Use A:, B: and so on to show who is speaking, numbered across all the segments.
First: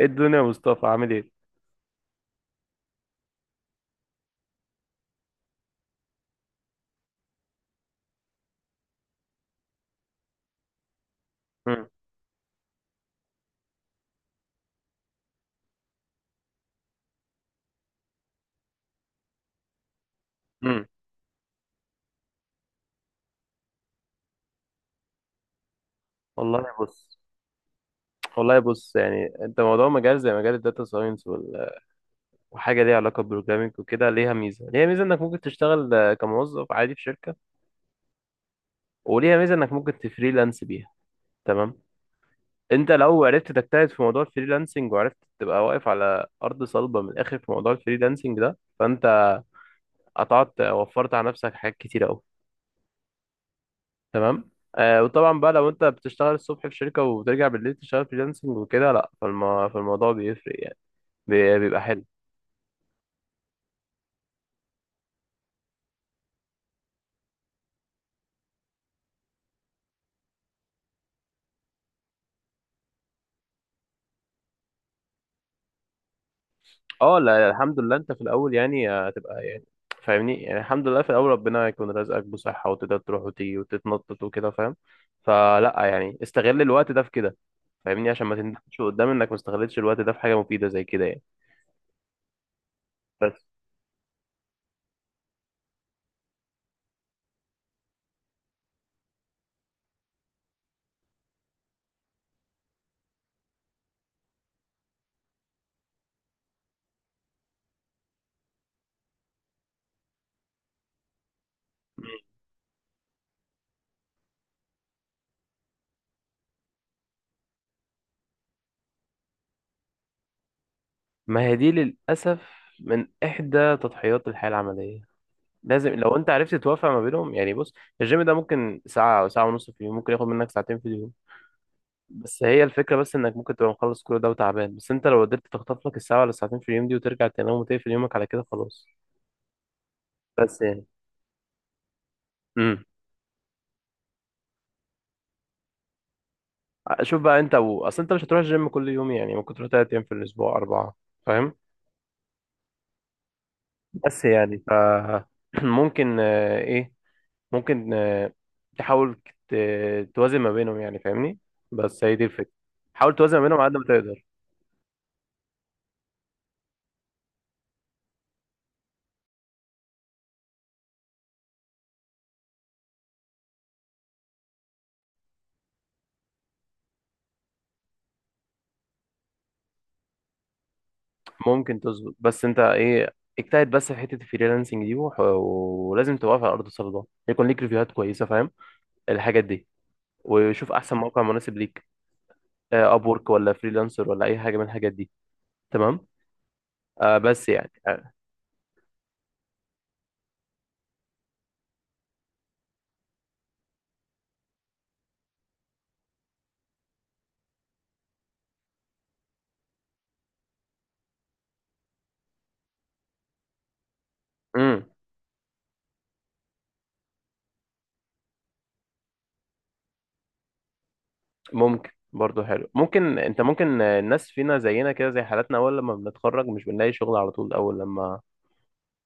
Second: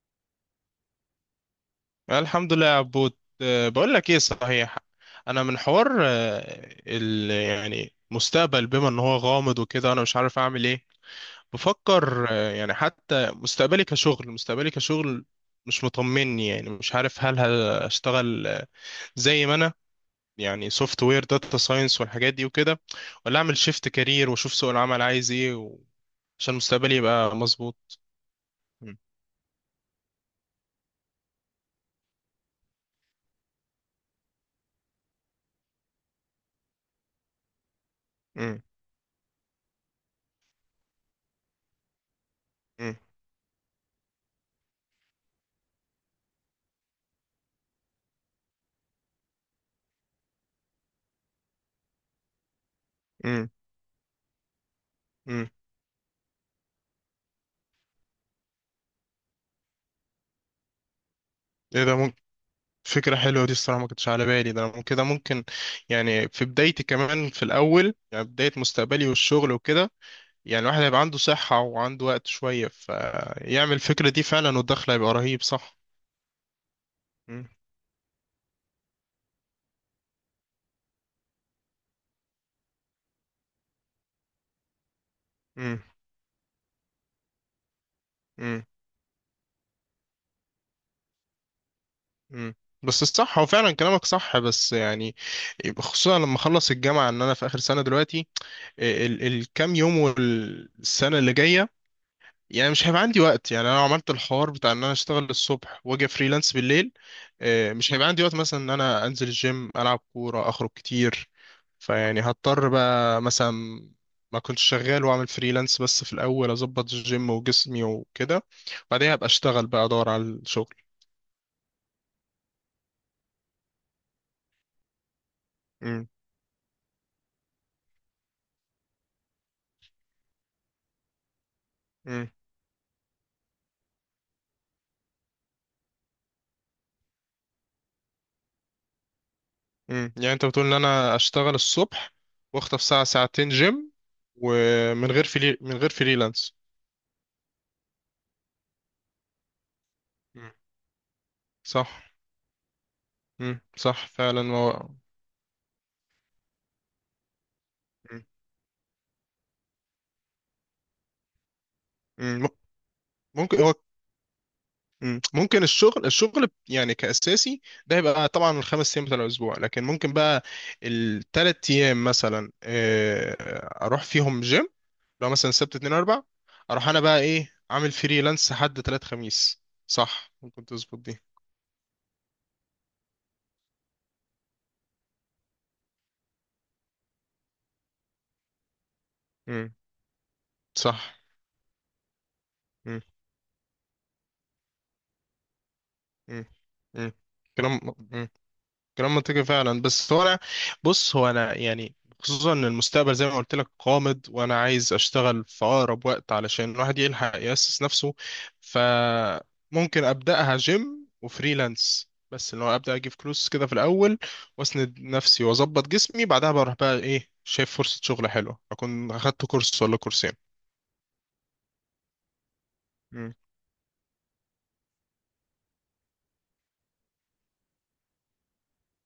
A: ايه الدنيا يا مصطفى عامل ايه؟
B: الحمد لله يا عبود، بقول لك ايه صحيح. انا من حوار يعني مستقبل بما ان هو غامض وكده، انا مش عارف اعمل ايه.
A: مم.
B: بفكر يعني حتى مستقبلي كشغل. مش مطمني، يعني مش عارف هل هشتغل زي ما انا يعني
A: مم.
B: سوفت وير داتا ساينس والحاجات دي وكده، ولا اعمل شيفت كارير واشوف سوق العمل عايز ايه، عشان
A: والله
B: مستقبلي
A: بص.
B: يبقى مظبوط.
A: والله بص،
B: م-
A: يعني انت موضوع مجال زي مجال الداتا ساينس وحاجه ليها علاقه بالبروجرامنج وكده، ليها ميزه انك ممكن تشتغل كموظف عادي في شركه،
B: م-
A: وليها ميزه انك ممكن تفريلانس بيها. تمام. انت
B: م-
A: لو عرفت تجتهد في موضوع الفريلانسنج، وعرفت تبقى واقف على ارض صلبه من الاخر في موضوع الفريلانسنج ده، فانت قطعت وفرت على نفسك حاجات كتير قوي.
B: م-
A: تمام آه. وطبعا
B: م.
A: بقى لو انت بتشتغل الصبح في شركة وبترجع بالليل تشتغل فريلانسنج وكده، لا فالموضوع بيفرق يعني. بيبقى
B: ايه
A: حلو.
B: ده. فكرة حلوة دي الصراحة، ما كنتش على بالي ده. أنا كده ممكن، يعني في بدايتي كمان في الأول، يعني بداية مستقبلي والشغل وكده، يعني الواحد هيبقى عنده صحة وعنده وقت شوية، فيعمل الفكرة دي فعلا، والدخل هيبقى رهيب صح؟
A: اه
B: مم.
A: لا الحمد لله، انت في الاول يعني هتبقى يعني فاهمني، يعني الحمد لله في الاول ربنا يكون رزقك بصحة وتقدر تروح وتيجي وتتنطط وكده، فاهم؟ فلا
B: مم.
A: يعني استغل الوقت ده في كده، فاهمني، عشان ما
B: مم.
A: تندمش قدام انك ما استغلتش الوقت ده في حاجة مفيدة زي كده يعني.
B: مم. بس الصح، هو فعلا كلامك صح، بس يعني خصوصا لما اخلص الجامعة، ان انا في اخر سنة دلوقتي. الكام يوم والسنة اللي جاية، يعني مش هيبقى عندي وقت. يعني انا لو عملت الحوار بتاع ان انا اشتغل الصبح واجي فريلانس بالليل، مش هيبقى عندي وقت مثلا ان انا انزل الجيم، العب كورة، اخرج كتير. فيعني هضطر بقى مثلا ما كنتش شغال، واعمل فريلانس. بس في الاول اظبط الجيم وجسمي وكده، بعدين هبقى اشتغل بقى ادور على الشغل.
A: ما هي دي للأسف من إحدى تضحيات الحياة العملية، لازم
B: امم.
A: لو انت عرفت توافق ما بينهم. يعني بص، الجيم ده ممكن ساعة او ساعة ونص في اليوم، ممكن ياخد منك ساعتين في اليوم،
B: امم.
A: بس هي الفكرة، بس انك ممكن تبقى مخلص كل ده وتعبان، بس انت لو قدرت تخطف لك الساعة ولا الساعتين في اليوم دي وترجع تنام وتقفل يومك على كده، خلاص.
B: امم. يعني انت
A: بس
B: بتقول ان
A: يعني
B: انا اشتغل الصبح واخطف
A: امم،
B: ساعة ساعتين جيم، ومن غير من غير فريلانس.
A: شوف بقى اصل انت مش هتروح الجيم كل يوم، يعني ممكن تروح تلات ايام في
B: مم.
A: الاسبوع، اربعة، فاهم؟
B: صح. مم. صح
A: بس
B: فعلا
A: يعني ف
B: هو.
A: ممكن ايه، ممكن
B: مم.
A: آه، تحاول توازن ما بينهم، يعني فاهمني، بس هي دي
B: مم.
A: الفكرة. حاول توازن ما
B: ممكن
A: بينهم على
B: هو.
A: قد ما تقدر.
B: مم. ممكن الشغل، الشغل يعني كأساسي، ده يبقى طبعا الخمس ايام بتاع الاسبوع، لكن ممكن بقى الثلاث ايام مثلا اروح فيهم جيم. لو مثلا سبت اتنين اربع اروح، انا بقى ايه، عامل فريلانس حد تلات خميس. صح، ممكن تظبط دي.
A: ممكن تظبط، بس انت ايه، اجتهد بس في حته الفريلانسنج دي، ولازم تبقى على ارض الصلبه، يكون ليك ريفيوهات كويسه، فاهم؟ الحاجات دي،
B: مم.
A: وشوف احسن
B: صح.
A: موقع مناسب ليك،
B: مم.
A: اب وورك ولا فريلانسر ولا اي حاجه من الحاجات دي. تمام
B: مم. مم.
A: آه. بس يعني
B: كلام
A: آه.
B: كلام منطقي فعلا. بس هو انا، بص هو انا يعني، خصوصا ان المستقبل زي ما قلت لك قامد، وانا عايز اشتغل في اقرب وقت علشان الواحد يلحق يأسس نفسه. فممكن ابداها جيم وفريلانس، بس اللي هو ابدا اجيب فلوس كده في الاول،
A: مم.
B: واسند نفسي واظبط جسمي. بعدها بروح بقى ايه، شايف فرصة شغل حلوة، اكون اخدت كورس ولا كورسين.
A: ممكن برضه حلو، ممكن
B: مم.
A: انت ممكن آه، الناس فينا زينا كده زي حالاتنا، اول لما بنتخرج مش بنلاقي شغل على طول، اول لما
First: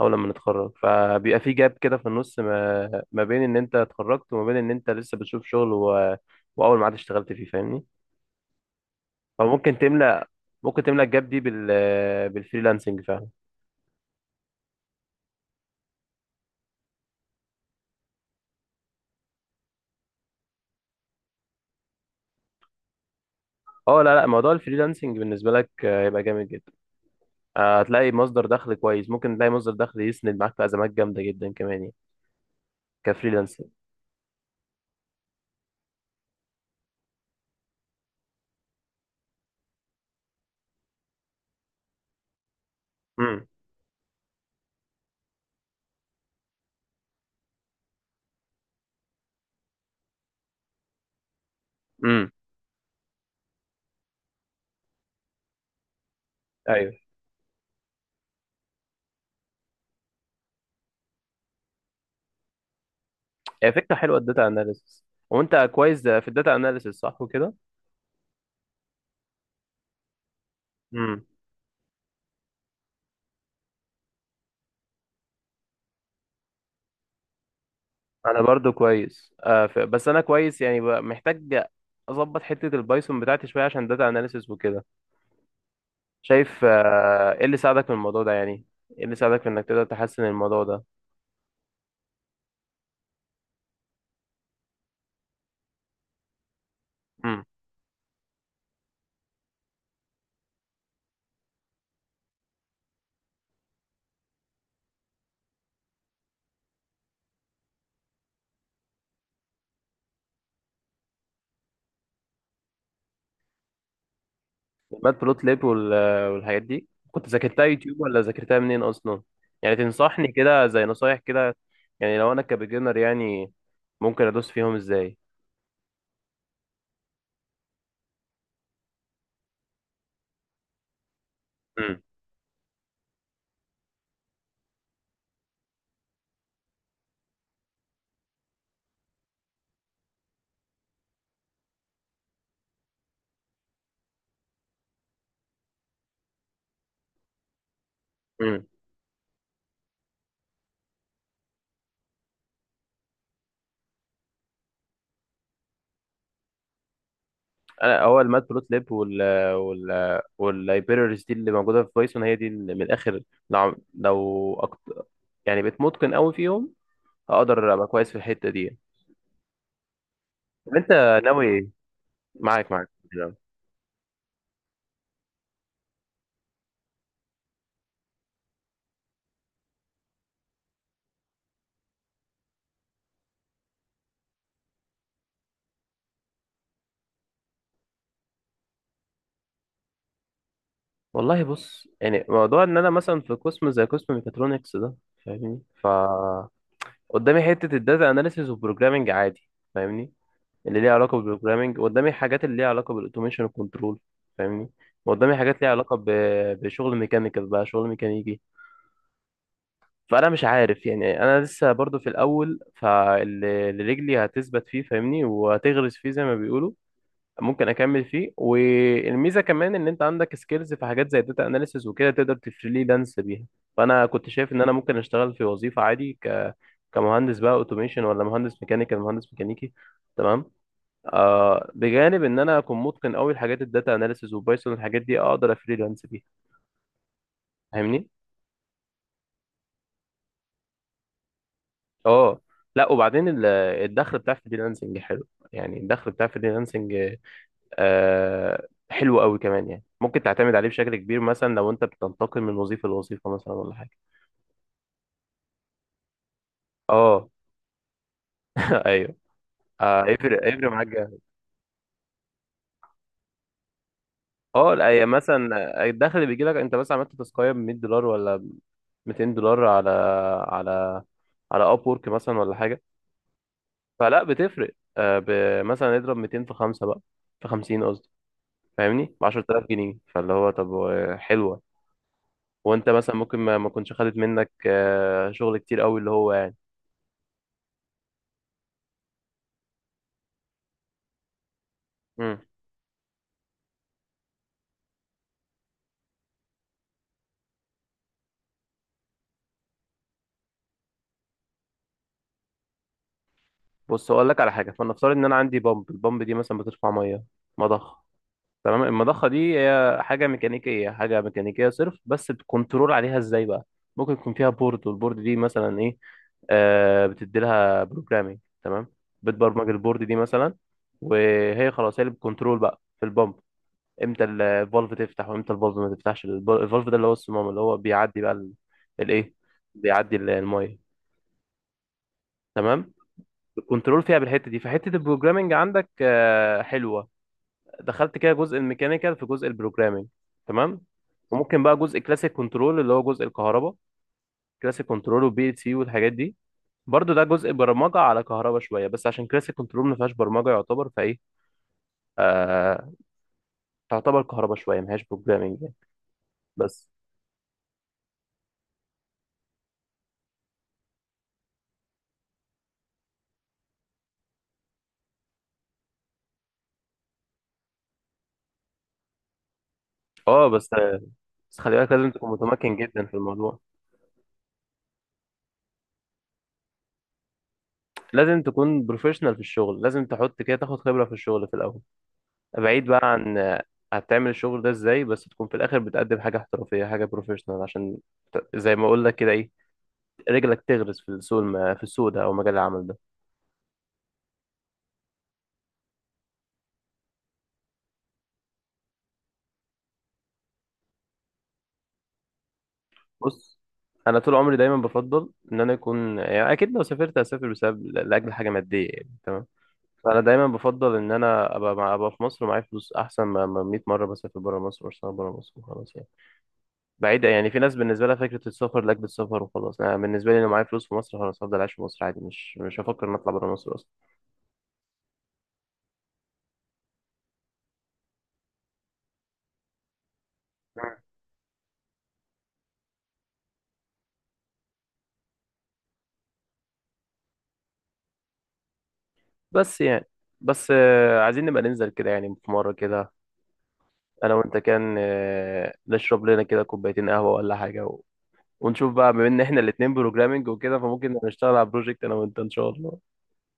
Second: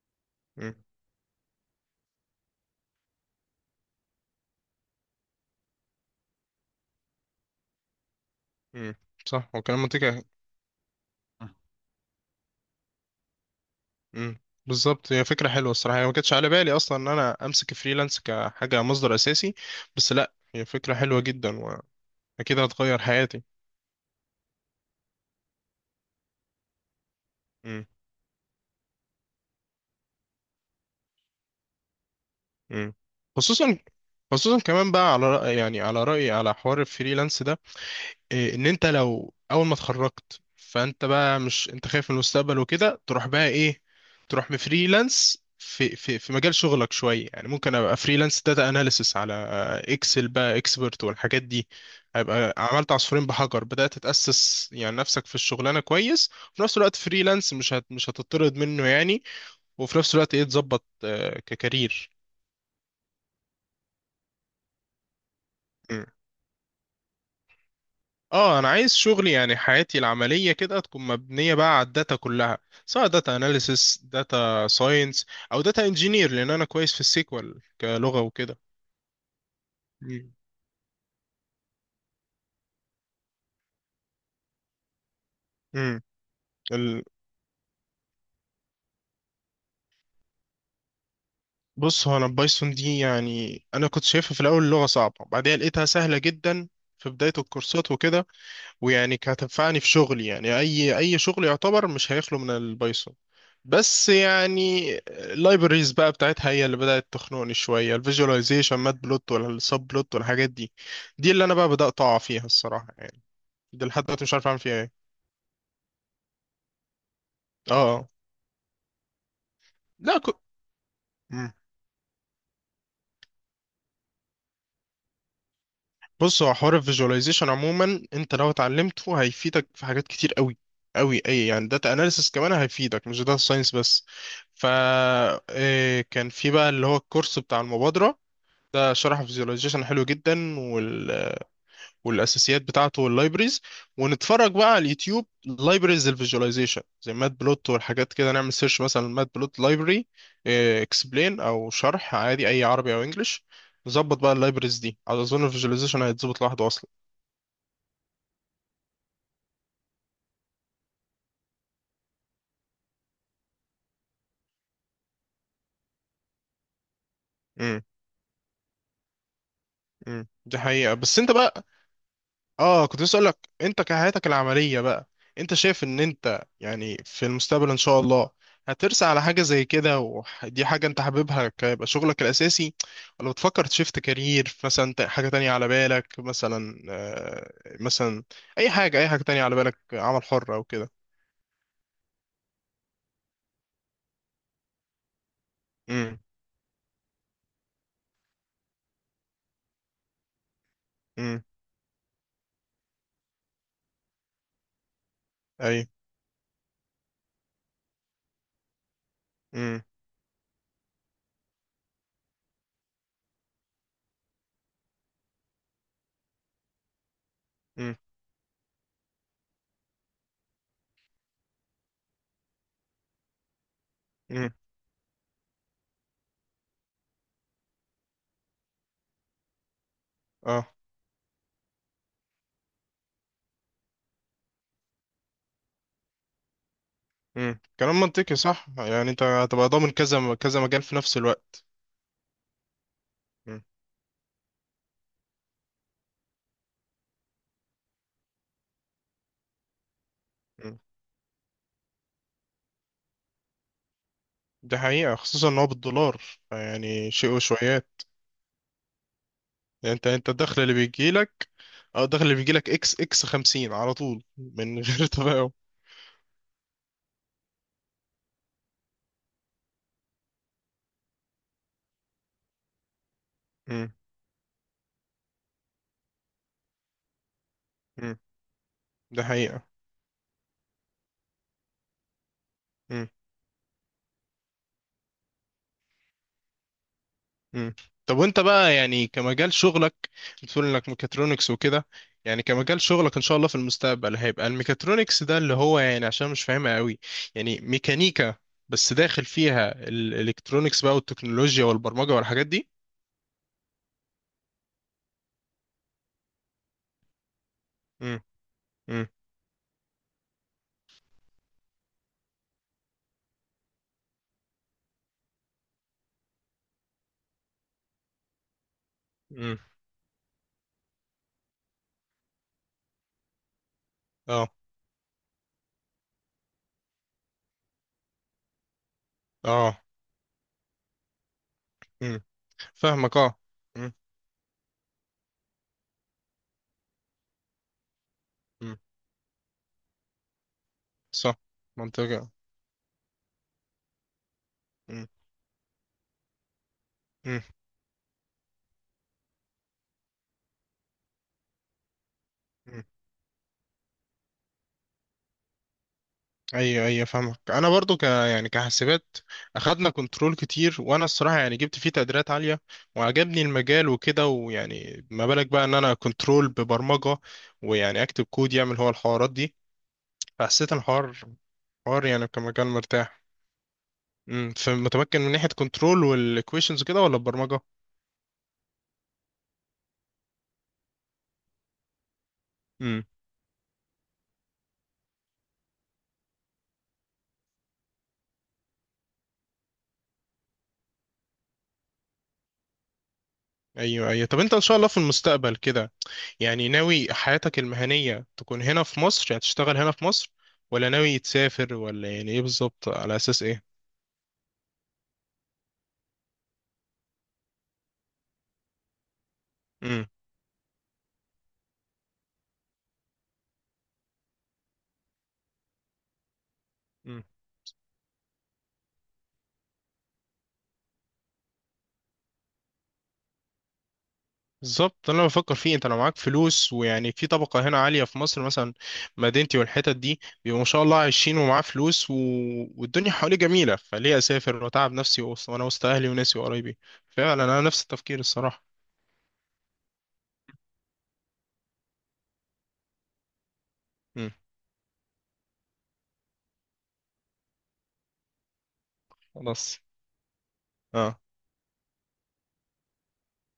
A: اول لما نتخرج
B: مم.
A: فبيبقى في جاب كده في النص ما بين ان انت اتخرجت وما بين ان انت لسه بتشوف شغل واول ما عاد اشتغلت فيه، فاهمني.
B: مم. صح هو
A: فممكن
B: كلام منطقي.
A: تملأ ممكن تملأ الجاب دي بالفريلانسنج فعلا.
B: امم. بالظبط، هي فكرة حلوة الصراحة. هي ما كانتش على بالي أصلا إن أنا أمسك فريلانس كحاجة مصدر أساسي. بس لأ، هي فكرة حلوة جدا وأكيد هتغير حياتي.
A: اه لا لا، موضوع الفريلانسنج بالنسبة لك هيبقى جامد جدا.
B: امم.
A: هتلاقي مصدر دخل كويس، ممكن تلاقي مصدر دخل يسند معاك في أزمات جامدة جدا كمان يعني،
B: امم.
A: كفريلانسنج.
B: خصوصا خصوصا كمان بقى على رأي، يعني على رأيي على حوار الفريلانس ده، ان انت لو اول ما اتخرجت، فانت بقى مش انت خايف من المستقبل وكده، تروح
A: امم
B: بقى ايه، تروح بفريلانس في مجال شغلك شويه. يعني ممكن ابقى فريلانس داتا اناليسس على اكسل بقى اكسبرت والحاجات دي.
A: امم.
B: هيبقى عملت عصفورين بحجر، بدات تتاسس يعني نفسك في الشغلانه كويس، وفي نفس
A: ايوه،
B: الوقت فريلانس مش هتطرد منه يعني. وفي نفس الوقت ايه، تظبط ككارير.
A: هي فكرة حلوة الداتا اناليسيس. وانت كويس في الداتا اناليسيس صح وكده؟
B: اه انا عايز شغلي، يعني حياتي العمليه كده تكون
A: امم.
B: مبنيه بقى على الداتا كلها. سواء داتا اناليسيس، داتا ساينس، او داتا انجينير، لان انا كويس في السيكوال كلغه
A: انا
B: وكده.
A: برضو كويس بس انا
B: مم.
A: كويس يعني محتاج اظبط حتة البايثون بتاعتي شوية عشان داتا اناليسيس وكده.
B: مم.
A: شايف
B: ال...
A: ايه اللي ساعدك في الموضوع ده يعني؟ ايه اللي ساعدك في انك تقدر تحسن الموضوع ده؟
B: بص هو انا البايثون دي، يعني انا كنت شايفها في الاول لغه صعبه، بعدها لقيتها سهله جدا في بدايه
A: امم.
B: الكورسات وكده. ويعني كانت هتنفعني في شغلي. يعني اي شغل يعتبر مش هيخلو من البايثون. بس يعني اللايبريز بقى بتاعتها هي اللي بدأت تخنقني شوية، الفيجواليزيشن، مات بلوت ولا السب بلوت والحاجات دي، دي اللي انا بقى بدأت اقع فيها الصراحة يعني. دي لحد دلوقتي مش عارف اعمل فيها ايه.
A: المات بلوت ليب والحاجات دي كنت ذاكرتها
B: اه.
A: يوتيوب
B: آه.
A: ولا ذاكرتها منين اصلا؟ يعني
B: لا.
A: تنصحني كده زي نصايح
B: مم.
A: كده، يعني لو انا كبيجنر يعني، ممكن ادوس فيهم ازاي؟
B: بص، هو حوار الفيجواليزيشن عموما، انت لو اتعلمته هيفيدك في حاجات كتير قوي قوي. اي يعني داتا
A: امم
B: اناليسس كمان هيفيدك، مش داتا ساينس بس. ف كان في بقى اللي هو الكورس بتاع المبادرة ده، شرح فيزيواليزيشن حلو جدا. والاساسيات بتاعته واللايبريز. ونتفرج بقى على اليوتيوب لايبريز الفيزيواليزيشن زي مات بلوت والحاجات كده. نعمل
A: امم.
B: سيرش مثلا مات بلوت لايبرري اكسبلين، او شرح عادي اي عربي او انجليش. نظبط بقى اللايبريز دي، على اظن الفيزيواليزيشن هيتظبط لوحده اصلا.
A: انا هو المات بلوت ليب وال واللايبريز دي اللي موجوده في بايثون، هي دي اللي من الاخر. لو يعني بقيت متقن قوي فيهم، هقدر
B: امم.
A: ابقى كويس في الحته دي.
B: دي
A: طب انت
B: حقيقة، بس انت
A: ناوي
B: بقى،
A: إيه؟ معاك
B: اه
A: معاك.
B: كنت لسه اقولك، انت كحياتك العمليه بقى، انت شايف ان انت يعني في المستقبل ان شاء الله هترسى على حاجه زي كده، ودي حاجه انت حاببها كيبقى شغلك الاساسي؟ ولا بتفكر تشيفت كارير مثلا، حاجه تانية على بالك مثلا مثلا، اي حاجه تانية على بالك، عمل حر او كده؟
A: والله بص، يعني موضوع ان انا مثلا في قسم زي قسم ميكاترونكس ده، فاهمني ف،
B: امم.
A: قدامي حته الداتا اناليسيز وبروجرامنج عادي، فاهمني، اللي ليها علاقه
B: امم.
A: بالبروجرامنج. قدامي حاجات اللي ليها علاقه بالاوتوميشن والكنترول، فاهمني، وقدامي حاجات ليها
B: اي.
A: علاقه بشغل ميكانيكال بقى، شغل ميكانيكي.
B: امم.
A: فانا مش عارف يعني، انا لسه برضو في الاول، فاللي رجلي هتثبت فيه فاهمني، وهتغرس فيه زي ما بيقولوا، ممكن
B: امم.
A: اكمل فيه. والميزه كمان ان انت عندك سكيلز في حاجات زي داتا اناليسز وكده، تقدر تفريلانس بيها. فانا كنت
B: امم.
A: شايف ان انا ممكن اشتغل في وظيفه عادي، ك، كمهندس بقى اوتوميشن ولا مهندس ميكانيكال، مهندس ميكانيكي. تمام
B: اه.
A: آه. بجانب ان انا اكون متقن قوي لحاجات الداتا اناليسز وبايثون، الحاجات دي اقدر افريلانس بيها،
B: كلام
A: فاهمني.
B: منطقي صح. يعني انت هتبقى ضامن كذا كذا مجال في نفس الوقت.
A: اه لا وبعدين
B: امم،
A: الدخل بتاع الفريلانسنج حلو. يعني الدخل بتاع الفريلانسنج حلو قوي كمان، يعني ممكن تعتمد عليه
B: امم.
A: بشكل كبير مثلا لو انت بتنتقل من وظيفه لوظيفه مثلا ولا حاجه.
B: دي حقيقة خصوصا ان هو بالدولار، يعني
A: اه
B: شيء وشويات.
A: ايوه.
B: يعني انت
A: هيفرق،
B: الدخل
A: هيفرق
B: اللي
A: معاك جامد.
B: بيجيلك، او الدخل اللي بيجيلك اكس خمسين على طول
A: اه
B: من
A: لا، هي
B: غير تفاهم.
A: مثلا الدخل اللي بيجي لك انت مثلا عملت تسقيه ب 100 دولار ولا 200 دولار على على على اب وورك مثلا ولا حاجه،
B: امم.
A: فلا بتفرق. مثلا اضرب 200 في 5 بقى، في 50 قصدي،
B: امم.
A: فاهمني،
B: ده
A: ب 10000
B: حقيقة.
A: جنيه فاللي هو طب حلوه. وانت
B: امم.
A: مثلا ممكن ما كنتش خدت منك شغل كتير قوي اللي هو يعني.
B: امم. طب وانت بقى يعني كمجال شغلك، بتقول انك ميكاترونكس وكده، يعني كمجال شغلك ان شاء الله في المستقبل هيبقى الميكاترونكس ده؟ اللي هو يعني، عشان مش فاهمها قوي، يعني ميكانيكا بس داخل فيها الالكترونكس بقى والتكنولوجيا والبرمجة والحاجات دي؟
A: بص اقول لك على حاجه، فلنفترض ان انا عندي بامب، البامب دي مثلا بترفع ميه، مضخه.
B: امم.
A: تمام.
B: امم.
A: المضخه دي هي حاجه ميكانيكيه، حاجه ميكانيكيه صرف، بس الكنترول عليها ازاي بقى؟ ممكن يكون فيها بورد، والبورد دي مثلا ايه، آه بتدي لها بروجرامينج. تمام.
B: امم.
A: بتبرمج البورد دي مثلا، وهي خلاص هي اللي بتكنترول بقى في البامب، امتى
B: اه.
A: الفالف تفتح وامتى الفالف ما تفتحش. الفالف ده اللي هو الصمام، اللي هو بيعدي بقى ال- الايه
B: اه
A: بيعدي الميه. تمام.
B: فاهمك اه. مم.
A: كنترول فيها بالحته دي، فحته البروجرامنج عندك حلوه. دخلت كده جزء
B: مم.
A: الميكانيكال في جزء البروجرامنج. تمام.
B: صح.
A: وممكن بقى جزء
B: منطقة.
A: كلاسيك كنترول اللي هو جزء الكهرباء، كلاسيك
B: مم.
A: كنترول وبي ال سي والحاجات دي. برضو ده
B: مم.
A: جزء برمجه على كهرباء شويه، بس عشان كلاسيك كنترول ما فيهاش برمجه يعتبر فايه،
B: مم.
A: آه، تعتبر كهرباء شويه ما فيهاش بروجرامنج يعني.
B: ايوه
A: بس
B: ايوه فاهمك. انا برضو ك يعني كحاسبات اخدنا كنترول كتير، وانا الصراحه يعني جبت فيه تقديرات عاليه وعجبني المجال وكده. ويعني ما بالك بقى ان انا كنترول ببرمجه، ويعني اكتب كود يعمل هو الحوارات دي.
A: اه، بس
B: فحسيت
A: آه،
B: الحوار،
A: بس خلي بالك
B: حوار
A: لازم
B: يعني
A: تكون
B: كمجال
A: متمكن جدا في
B: مرتاح.
A: الموضوع.
B: امم. فمتمكن من ناحيه كنترول والايكويشنز كده، ولا البرمجه؟
A: لازم تكون بروفيشنال في الشغل، لازم تحط كده تاخد خبره في الشغل في الاول، بعيد بقى عن هتعمل الشغل ده ازاي، بس تكون في الاخر بتقدم حاجه احترافيه، حاجه بروفيشنال، عشان زي ما اقول لك كده ايه، رجلك تغرز في السوق في السوق ده او مجال العمل ده.
B: ايوه ايوه. طب انت ان شاء الله في المستقبل كده، يعني ناوي حياتك المهنية تكون هنا في مصر، يعني تشتغل هنا في مصر، ولا ناوي تسافر، ولا يعني ايه بالظبط، على اساس
A: بص،
B: ايه؟
A: انا طول عمري دايما بفضل ان انا اكون، يعني اكيد لو سافرت هسافر بسبب لاجل حاجه ماديه يعني. تمام.
B: امم.
A: فانا دايما بفضل ان انا ابقى ابقى في مصر ومعايا فلوس، احسن ما 100 مره بسافر بره مصر واشتغل بره مصر وخلاص يعني.
B: أمم.
A: بعيدة يعني، في ناس بالنسبة لها فكرة السفر لأجل السفر وخلاص. أنا بالنسبة لي لو معايا فلوس في مصر خلاص هفضل عايش في مصر عادي، مش هفكر إن أطلع برا مصر أصلا.
B: بالظبط، ده اللي انا بفكر فيه. انت لو معاك فلوس ويعني في طبقة هنا عالية في مصر مثلا، مدينتي والحتت دي، بيبقوا ما شاء
A: مم.
B: الله عايشين ومعاه فلوس، والدنيا حواليه جميلة، فليه اسافر واتعب نفسي؟ وانا وسط اهلي وناسي وقرايبي. فعلا انا نفس التفكير الصراحة.
A: بس يعني، بس عايزين نبقى ننزل كده يعني في مرة كده،
B: امم.
A: أنا وأنت، كان نشرب لنا كده كوبايتين قهوة ولا حاجة، ونشوف بقى بما إن إحنا
B: خلاص.
A: الاتنين بروجرامينج وكده، فممكن
B: اه
A: نشتغل على بروجكت أنا وأنت إن شاء الله.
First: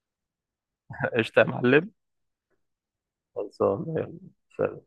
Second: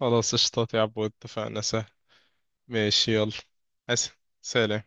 B: خلاص قشطات يا عبود،
A: قشطة يا
B: اتفقنا
A: معلم.
B: سهل. ماشي يلا.
A: خلصان
B: اشتركوا
A: يلا.
B: في
A: سلام.
B: القناة.